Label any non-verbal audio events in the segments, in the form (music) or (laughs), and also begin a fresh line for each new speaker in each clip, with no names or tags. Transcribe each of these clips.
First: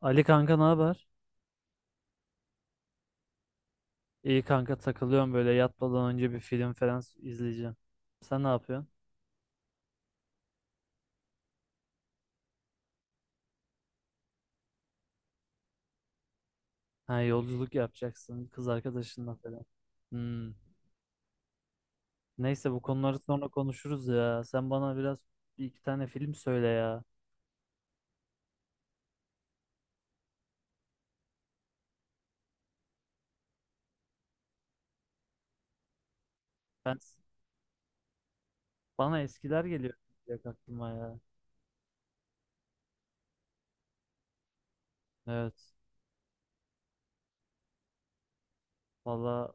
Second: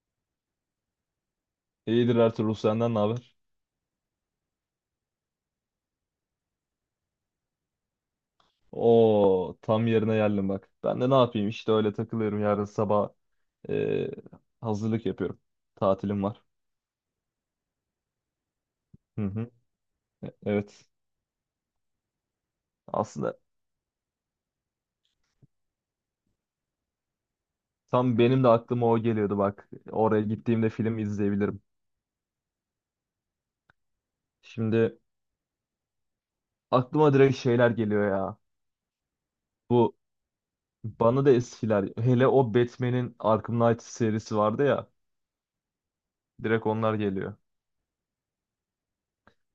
Ali kanka ne haber?
İyidir Ertuğrul, senden ne haber?
İyi kanka takılıyorum böyle yatmadan önce bir film falan izleyeceğim. Sen ne yapıyorsun?
Oo, tam yerine geldim bak. Ben de ne yapayım işte, öyle takılıyorum. Yarın sabah e, hazırlık yapıyorum. Tatilim var.
Ha yolculuk yapacaksın kız
Hı
arkadaşınla
hı.
falan. Hmm.
Evet.
Neyse bu konuları
Aslında
sonra konuşuruz ya. Sen bana biraz bir iki tane film söyle ya.
tam benim de aklıma o geliyordu bak. Oraya gittiğimde film izleyebilirim. Şimdi
Ben
aklıma direkt şeyler geliyor ya.
Bana eskiler geliyor
Bu
direkt aklıma ya.
bana da eskiler, hele o Batman'in Arkham Knight serisi vardı ya.
Evet.
Direkt onlar geliyor.
Valla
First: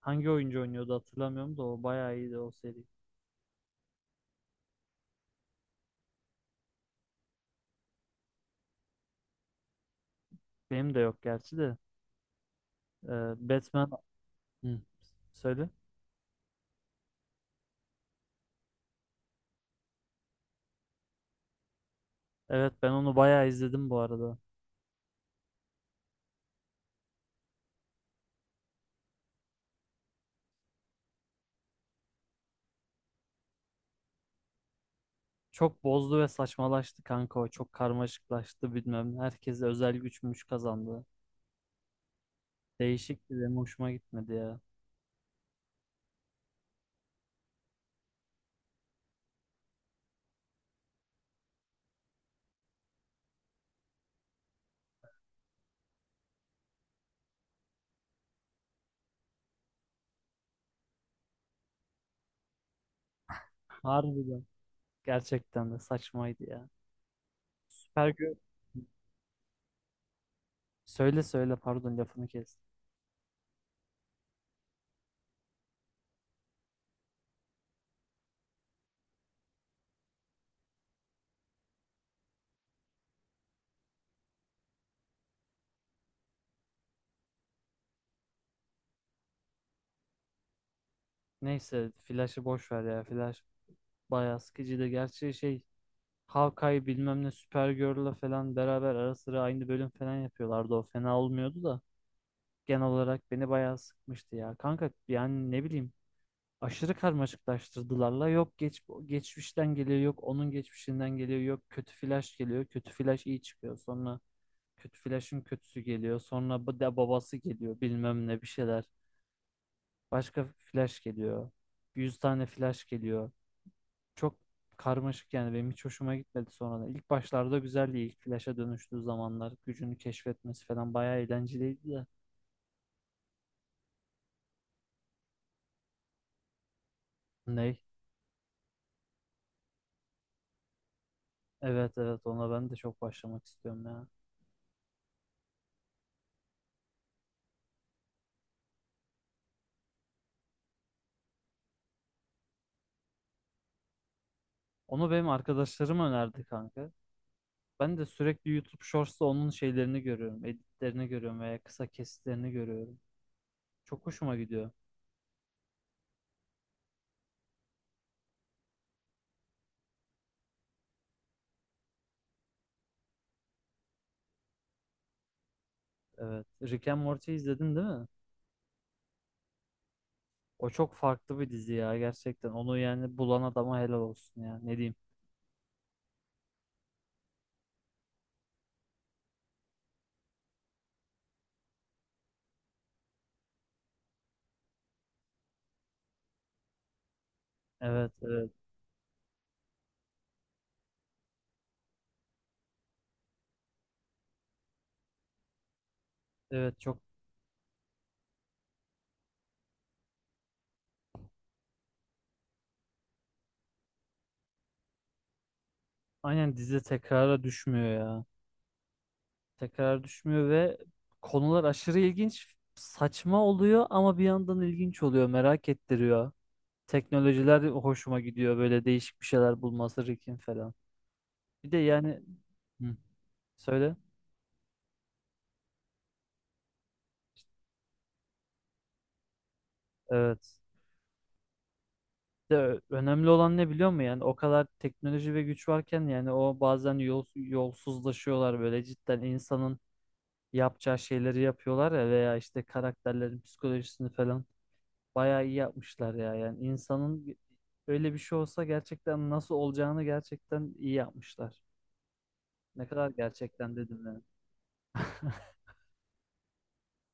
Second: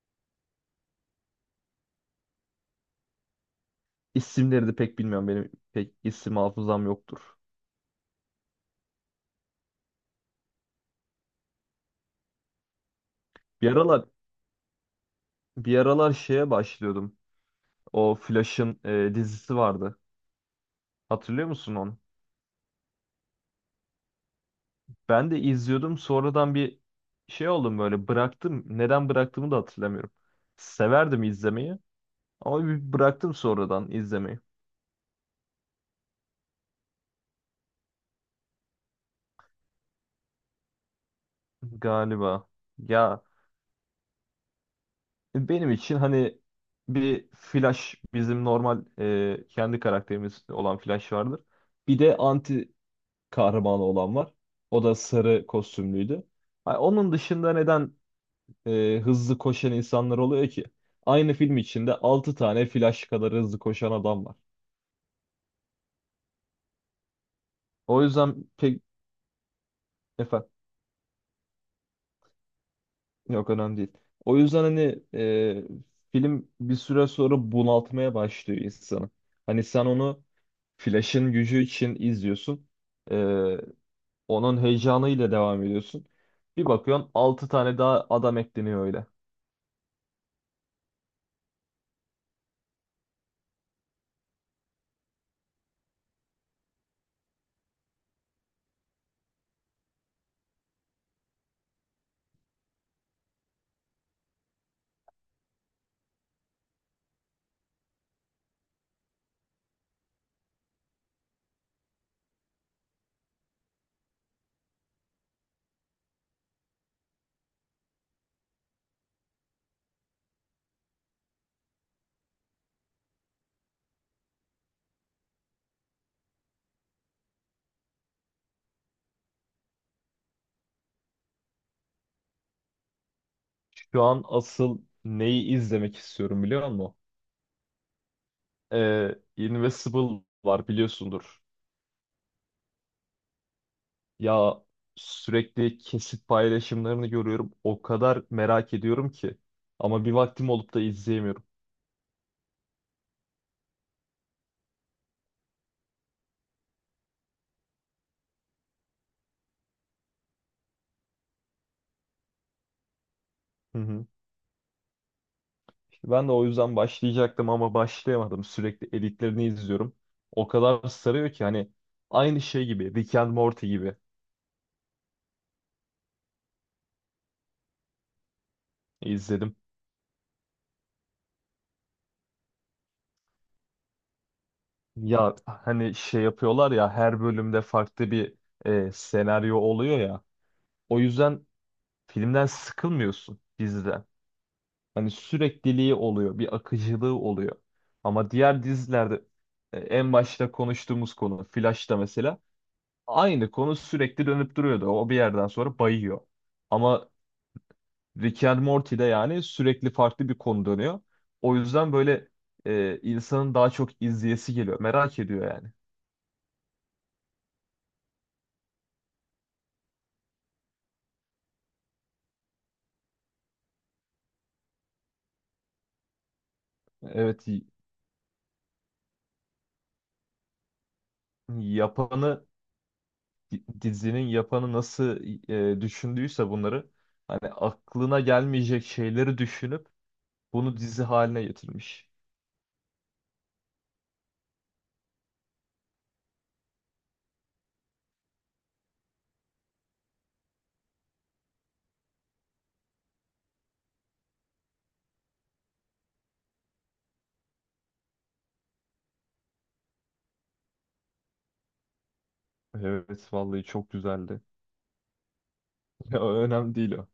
hangi oyuncu oynuyordu hatırlamıyorum da o bayağı iyiydi o seri.
İsimleri de pek bilmiyorum, benim pek isim hafızam yoktur.
Benim de yok gerçi de. Ee,
Bir
Batman.
aralar
Hı, söyle.
Bir aralar şeye başlıyordum. O Flash'ın dizisi vardı. Hatırlıyor musun onu?
Evet ben onu bayağı izledim bu arada.
Ben de izliyordum. Sonradan bir şey oldum, böyle bıraktım. Neden bıraktığımı da hatırlamıyorum. Severdim izlemeyi ama bir bıraktım sonradan izlemeyi.
Çok bozdu ve saçmalaştı kanka o. Çok karmaşıklaştı bilmem ne. Herkese özel güçmüş kazandı.
Galiba. Ya
Değişikti, benim hoşuma gitmedi ya.
benim için hani bir Flash, bizim normal kendi karakterimiz olan Flash vardır. Bir de anti kahramanı olan var. O da sarı kostümlüydü. Ha, onun dışında neden hızlı koşan insanlar oluyor ki aynı film içinde 6 tane Flash kadar hızlı koşan adam var.
Harbiden. Gerçekten de saçmaydı ya.
O
Süper gö-
yüzden pek efendim,
Söyle söyle, pardon lafını kes.
yok önemli değil. O yüzden hani film bir süre sonra bunaltmaya başlıyor insanı. Hani sen onu Flash'ın gücü için izliyorsun. E, Onun heyecanıyla devam ediyorsun. Bir bakıyorsun 6 tane daha adam ekleniyor öyle.
Neyse Flash'ı boş ver ya. Flash bayağı sıkıcıydı. Gerçi şey, Hawkeye bilmem ne Supergirl'la falan beraber ara sıra aynı bölüm falan yapıyorlardı. O fena olmuyordu da. Genel olarak beni bayağı sıkmıştı ya. Kanka yani ne bileyim, aşırı karmaşıklaştırdılarla. Yok geçmişten geliyor, yok onun geçmişinden geliyor, yok kötü flash geliyor. Kötü flash iyi çıkıyor. Sonra kötü flash'ın kötüsü geliyor. Sonra bu da babası geliyor bilmem ne bir şeyler. Başka flash geliyor. 100 tane flash geliyor. Çok karmaşık, yani benim hiç hoşuma gitmedi sonradan. İlk başlarda güzeldi. İlk flash'a dönüştüğü zamanlar gücünü keşfetmesi falan bayağı eğlenceliydi de.
Şu an asıl neyi izlemek istiyorum biliyor musun?
Ney?
Invincible var biliyorsundur.
Evet evet, ona ben de çok başlamak istiyorum ya.
Ya sürekli kesit paylaşımlarını görüyorum. O kadar merak ediyorum ki. Ama bir vaktim olup da izleyemiyorum.
Onu benim arkadaşlarım önerdi kanka. Ben de sürekli YouTube Shorts'ta onun şeylerini görüyorum. Editlerini görüyorum veya kısa kesitlerini görüyorum.
Hı hı.
Çok hoşuma gidiyor.
İşte ben de o yüzden başlayacaktım ama başlayamadım. Sürekli editlerini izliyorum. O kadar sarıyor ki, hani aynı şey gibi, Rick and Morty gibi
Evet. Rick and Morty izledin değil mi?
izledim.
O çok farklı bir dizi ya gerçekten. Onu yani bulan adama helal olsun ya. Ne diyeyim?
Ya hani şey yapıyorlar ya, her bölümde farklı bir senaryo oluyor ya. O yüzden filmden sıkılmıyorsun, diziden. Hani sürekliliği oluyor, bir akıcılığı oluyor.
Evet,
Ama
evet.
diğer dizilerde en başta konuştuğumuz konu Flash'ta mesela aynı konu sürekli dönüp duruyordu. O bir yerden sonra bayıyor.
Evet çok,
Ama Rick and Morty'de yani sürekli farklı bir konu dönüyor. O yüzden böyle insanın daha çok izleyesi geliyor. Merak ediyor yani.
aynen dizi tekrara düşmüyor ya. Tekrar düşmüyor ve konular aşırı ilginç, saçma oluyor ama bir yandan ilginç oluyor. Merak ettiriyor.
Evet,
Teknolojiler hoşuma gidiyor. Böyle değişik bir şeyler bulması Rick'in falan. Bir de yani,
yapanı,
hı, söyle.
dizinin yapanı nasıl düşündüyse bunları, hani aklına gelmeyecek şeyleri düşünüp
Evet.
bunu dizi haline getirmiş.
Bir de önemli olan ne biliyor musun? Yani o kadar teknoloji ve güç varken yani o bazen yolsuzlaşıyorlar böyle cidden insanın yapacağı şeyleri yapıyorlar ya, veya işte karakterlerin psikolojisini falan bayağı iyi yapmışlar ya. Yani insanın öyle bir şey olsa gerçekten nasıl olacağını gerçekten iyi yapmışlar. Ne kadar
Evet vallahi
gerçekten
çok
dedim yani.
güzeldi.
(laughs)
(laughs) Ya, önemli değil o.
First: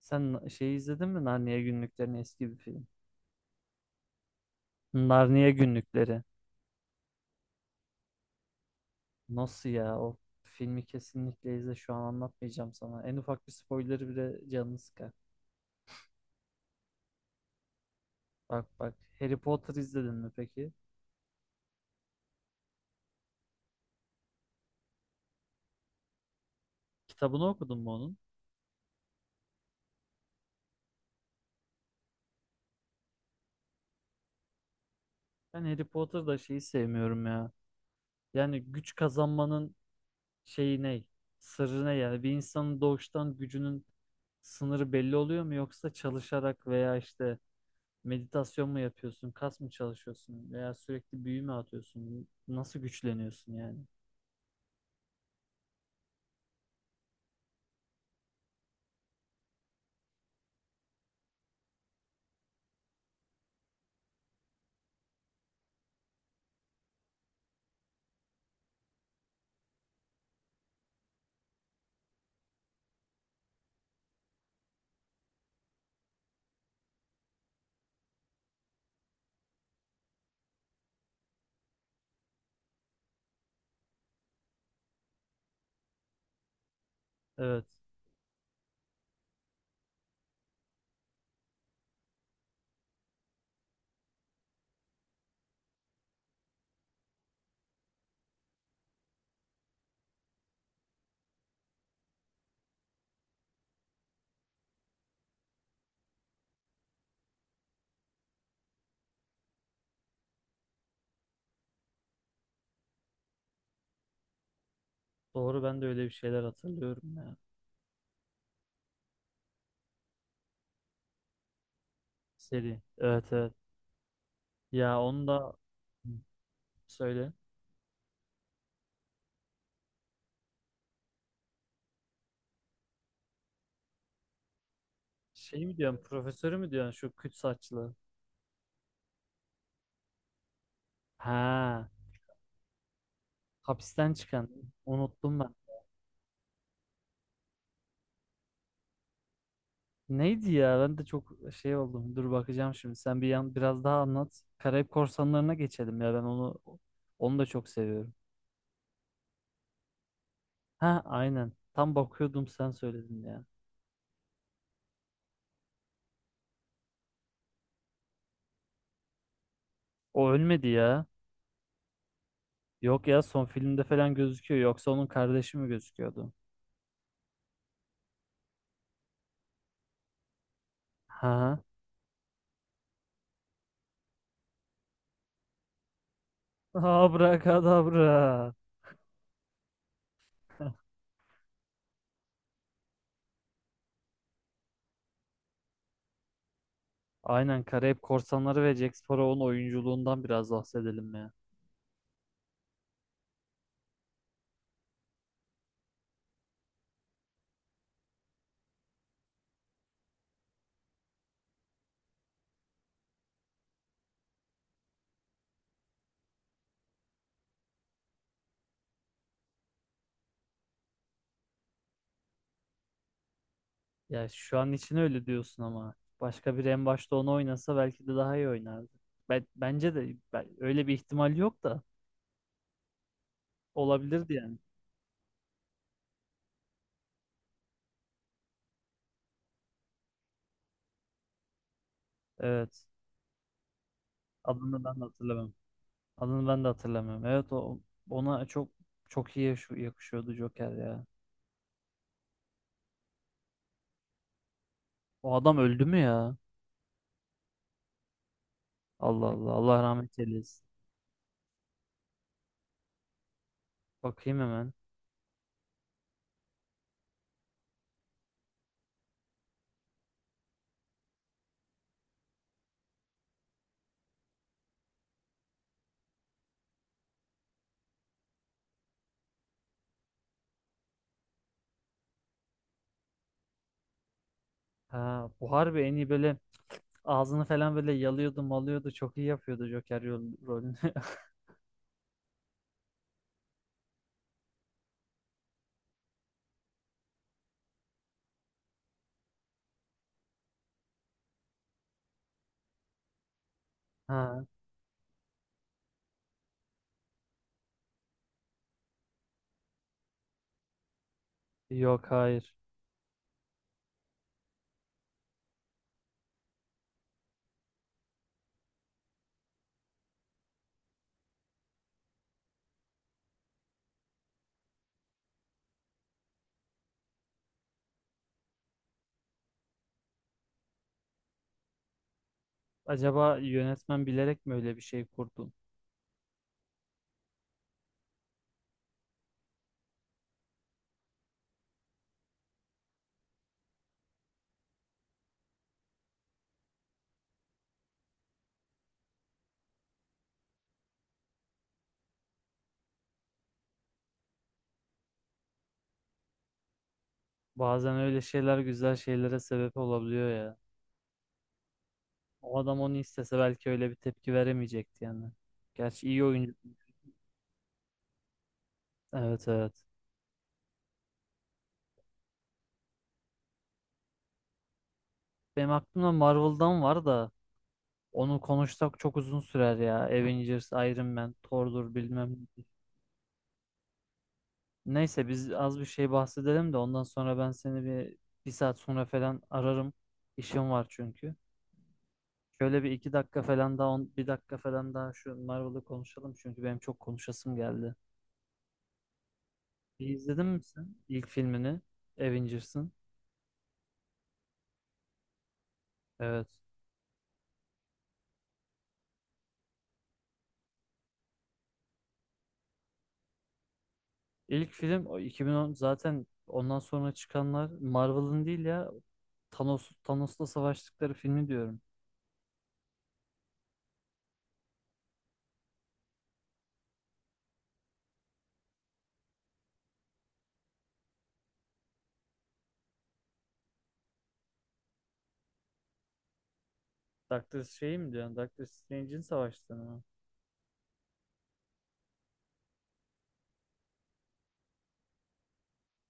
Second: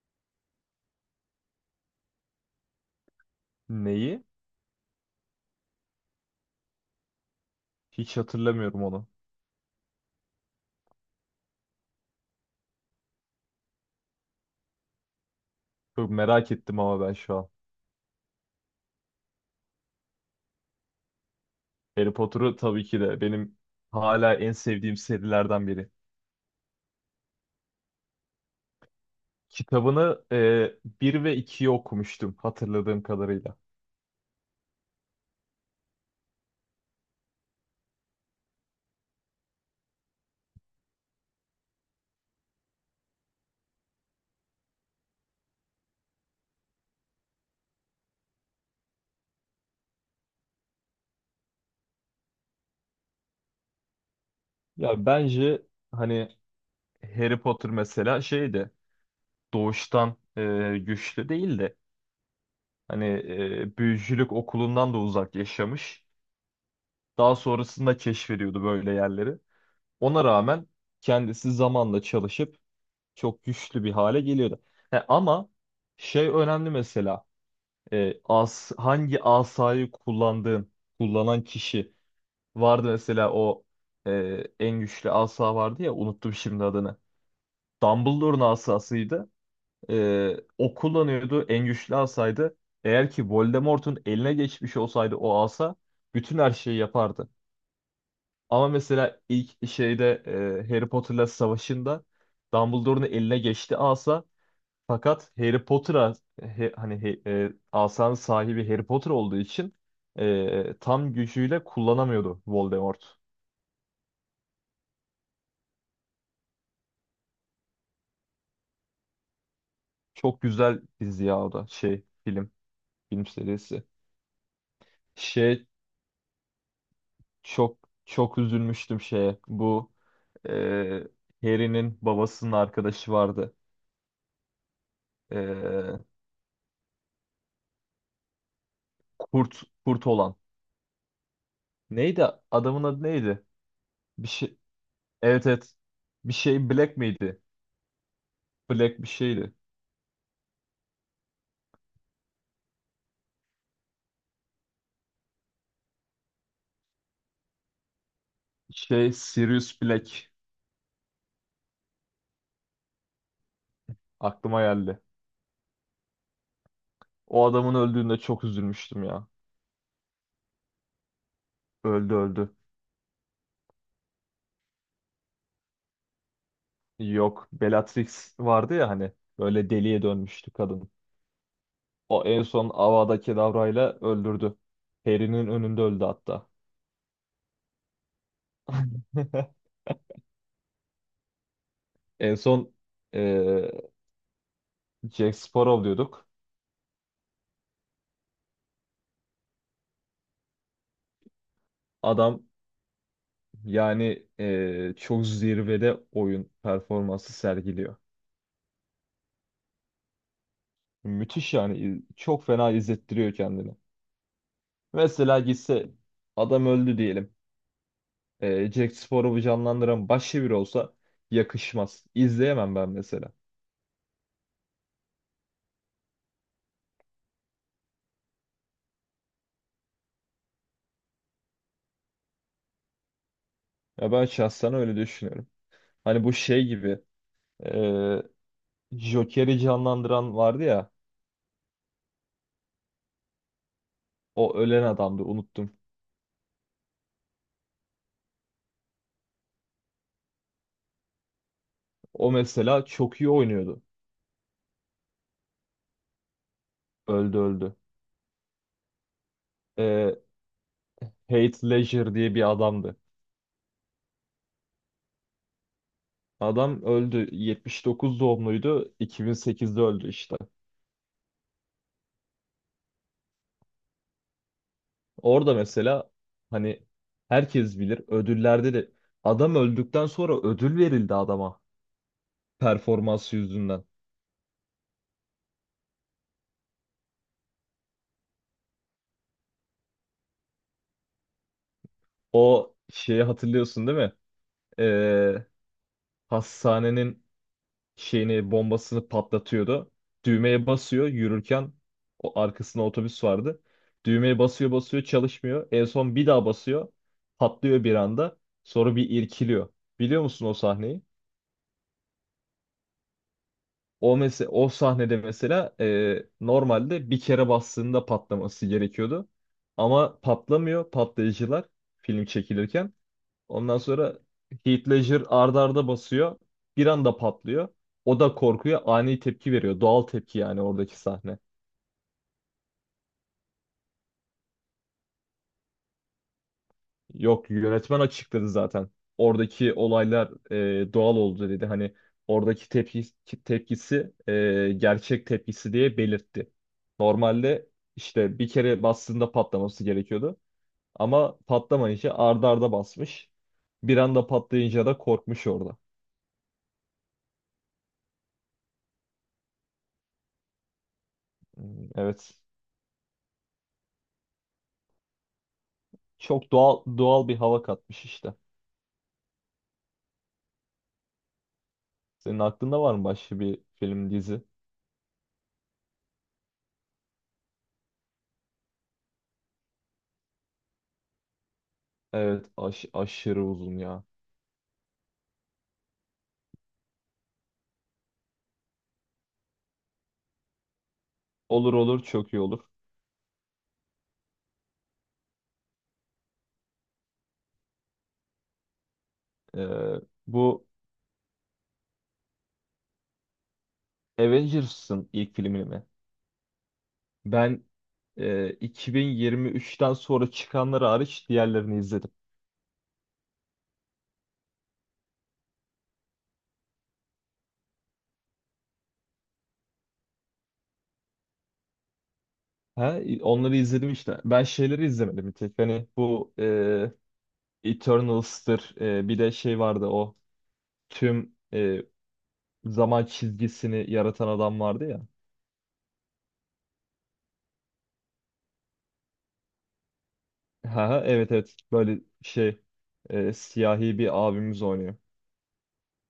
Sen şeyi izledin mi? Narnia Günlüklerini, eski bir film.
Neyi?
Narnia Günlükleri.
Hiç hatırlamıyorum onu.
Nasıl ya? O filmi kesinlikle izle. Şu an anlatmayacağım sana. En ufak bir spoiler'ı bile canını sıkar.
Çok merak ettim ama ben şu an.
Bak bak. Harry Potter izledin mi peki?
Harry Potter'ı tabii ki de, benim hala en sevdiğim serilerden biri.
Kitabını okudun mu onun?
Kitabını 1 ve 2'yi okumuştum hatırladığım kadarıyla.
Ben Harry Potter'da şeyi sevmiyorum ya. Yani güç kazanmanın şeyi ne? Sırrı ne yani? Bir insanın doğuştan gücünün sınırı belli oluyor mu? Yoksa çalışarak veya işte meditasyon mu yapıyorsun? Kas mı çalışıyorsun? Veya sürekli büyü mü atıyorsun? Nasıl güçleniyorsun yani?
Ya bence hani Harry Potter mesela şeydi, doğuştan güçlü değil de hani büyücülük okulundan da uzak yaşamış. Daha sonrasında keşfediyordu böyle yerleri. Ona rağmen kendisi zamanla çalışıp çok güçlü bir hale geliyordu. He, ama şey önemli mesela, hangi asayı kullandığın, kullanan kişi vardı mesela. O e, en güçlü asa vardı ya, unuttum şimdi adını.
Evet.
Dumbledore'un asasıydı. O kullanıyordu, en güçlü asaydı. Eğer ki Voldemort'un eline geçmiş olsaydı o asa bütün her şeyi yapardı. Ama mesela ilk şeyde Harry Potter'la savaşında Dumbledore'un eline geçti asa, fakat Harry Potter'a, asanın sahibi Harry Potter olduğu için tam gücüyle kullanamıyordu Voldemort.
Doğru, ben de öyle bir şeyler hatırlıyorum ya.
Çok güzel dizi ya, o da şey, film,
Seri. Evet
film
evet.
serisi.
Ya onu da,
Şey,
hı, söyle.
çok çok üzülmüştüm şeye, bu e, Harry'nin babasının arkadaşı vardı.
Şey mi diyorsun?
E,
Profesörü mü diyorsun? Şu küt saçlı.
kurt olan.
Ha.
Neydi, adamın adı neydi?
Hapisten
Bir
çıkan.
şey.
Unuttum
Evet
ben.
evet. Bir şey Black miydi? Black bir şeydi.
Neydi ya? Ben de çok şey oldum. Dur bakacağım şimdi. Sen bir yan biraz daha anlat. Karayip Korsanları'na geçelim ya. Ben onu da çok seviyorum.
Şey, Sirius Black
Ha aynen. Tam bakıyordum sen söyledin ya.
aklıma geldi. O adamın öldüğünde çok üzülmüştüm ya.
O ölmedi ya.
Öldü öldü.
Yok ya, son filmde falan gözüküyor. Yoksa onun kardeşi mi gözüküyordu?
Yok, Bellatrix vardı ya hani, böyle deliye dönmüştü kadın.
Ha.
O en son Avada Kedavra'yla öldürdü. Harry'nin önünde öldü hatta.
Abrakadabra.
(laughs)
(laughs)
En son eee Jack Sparrow diyorduk.
Aynen, Karayip Korsanları ve Jack Sparrow'un oyunculuğundan biraz bahsedelim ya.
Adam yani çok zirvede oyun performansı sergiliyor. Müthiş yani. Çok fena izlettiriyor kendini. Mesela gitse, adam öldü diyelim. Jack Sparrow'u canlandıran başka biri olsa yakışmaz. İzleyemem ben mesela.
Ya şu an için öyle diyorsun ama başka biri en başta onu oynasa belki de daha iyi oynardı. Ben, bence de öyle bir ihtimal yok da
Ya ben
olabilirdi yani.
şahsen öyle düşünüyorum. Hani bu şey gibi, e, Joker'i canlandıran vardı ya.
Evet.
O ölen
Adını ben de
adamdı,
hatırlamıyorum.
unuttum.
Adını ben de hatırlamıyorum. Evet o ona çok çok iyi yakışıyordu Joker ya.
O mesela çok iyi oynuyordu.
O adam öldü mü ya?
Öldü öldü.
Allah Allah, Allah rahmet
E,
eylesin.
Heath Ledger diye bir adamdı.
Bakayım hemen.
Adam öldü. 79 doğumluydu. 2008'de öldü işte. Orada mesela hani herkes bilir, ödüllerde de adam öldükten sonra ödül verildi adama, performans yüzünden.
Ha, bu harbi en iyi böyle ağzını falan böyle yalıyordu malıyordu. Çok iyi yapıyordu Joker rolünü. (laughs)
O şeyi hatırlıyorsun değil mi? Ee, Hastanenin şeyini, bombasını patlatıyordu. Düğmeye basıyor yürürken, o, arkasında otobüs vardı. Düğmeye
Ha,
basıyor basıyor, çalışmıyor. En son bir daha basıyor. Patlıyor bir anda. Sonra bir irkiliyor. Biliyor musun o sahneyi?
yok hayır.
O mesela o sahnede mesela, normalde bir kere bastığında patlaması gerekiyordu. Ama patlamıyor patlayıcılar, film çekilirken. Ondan sonra Heath Ledger arda arda basıyor. Bir anda patlıyor. O da korkuyor, ani tepki veriyor. Doğal tepki, yani oradaki sahne.
Acaba yönetmen bilerek mi öyle bir şey kurdu?
Yok, yönetmen açıkladı zaten. Oradaki olaylar doğal oldu dedi. Hani oradaki tepkisi gerçek tepkisi diye belirtti. Normalde işte bir kere bastığında patlaması gerekiyordu. Ama patlamayınca arda arda basmış. Bir anda patlayınca da korkmuş orada.
Bazen öyle şeyler güzel şeylere sebep olabiliyor ya.
Hmm. Evet.
O adam onu istese belki öyle bir tepki veremeyecekti yani. Gerçi iyi
Çok
oyuncu.
doğal bir hava katmış işte.
Evet evet.
Senin aklında var mı başka bir film, dizi?
Benim aklımda Marvel'dan var da onu konuşsak çok uzun sürer ya. Avengers, Iron Man, Thor'dur bilmem.
Evet, aşırı uzun ya.
Neyse biz az bir şey bahsedelim de ondan sonra ben seni bir saat sonra falan ararım. İşim var çünkü.
Olur olur, çok iyi olur.
Şöyle bir iki dakika falan daha bir dakika falan daha şu Marvel'ı konuşalım çünkü benim çok konuşasım geldi.
Ee,
İyi, İzledin mi
Bu
sen ilk filmini? Avengers'ın.
Avengers'ın ilk filmini mi?
Evet.
Ben 2023'ten sonra çıkanları hariç diğerlerini izledim.
İlk film o 2010, zaten ondan sonra çıkanlar Marvel'ın değil ya. Thanos'la savaştıkları filmi diyorum.
Ha, onları izledim işte. Ben şeyleri izlemedim bir tek. Hani bu Eternals'tır. Bir de şey vardı, o tüm zaman çizgisini yaratan adam vardı ya.
Doctor şey mi diyorsun? Doctor Strange'in savaştığını mı?
Ha, ha, evet evet. Böyle şey, siyahi bir abimiz oynuyor.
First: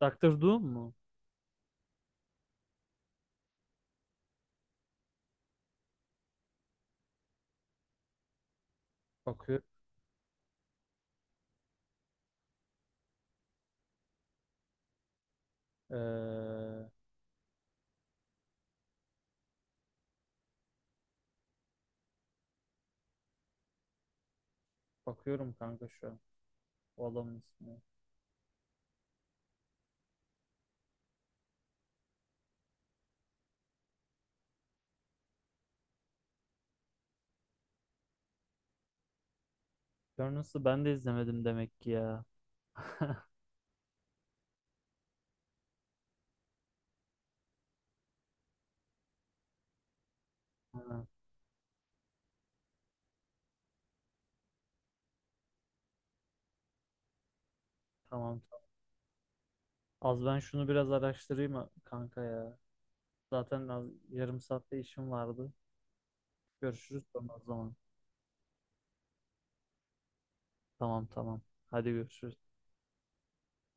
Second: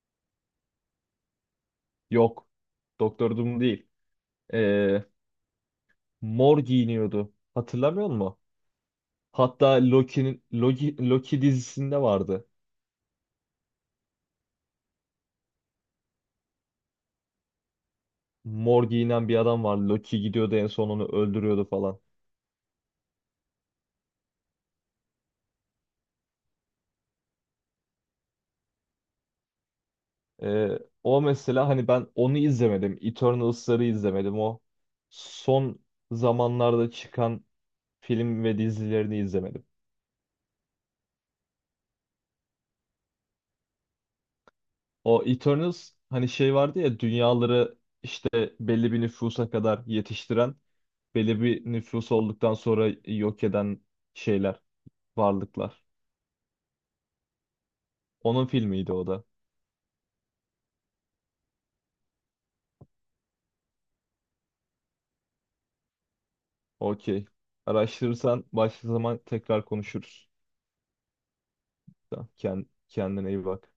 Doctor Doom mu?
Yok. Doktor Doom değil. E, Mor giyiniyordu. Hatırlamıyor musun?
Bakıyorum.
Hatta Loki'nin, Loki dizisinde vardı.
Ee,
Mor giyinen bir adam var. Loki gidiyordu, en son onu öldürüyordu falan.
Bakıyorum kanka şu an. O adamın ismini.
O mesela hani ben onu izlemedim. Eternals'ları izlemedim. O son zamanlarda çıkan film ve dizilerini izlemedim.
Burners'ı ben de izlemedim demek ki ya.
O Eternals, hani şey vardı ya, dünyaları işte belli bir nüfusa kadar yetiştiren,
Ha,
belli bir nüfus olduktan sonra yok eden şeyler, varlıklar.
tamam.
Onun filmiydi o da.
Az ben şunu biraz araştırayım kanka ya. Zaten az, yarım saatte işim vardı. Görüşürüz
Okey.
sonra o zaman.
Araştırırsan başka zaman tekrar konuşuruz.
Tamam tamam. Hadi
Tamam.
görüşürüz.
Kendine iyi bak.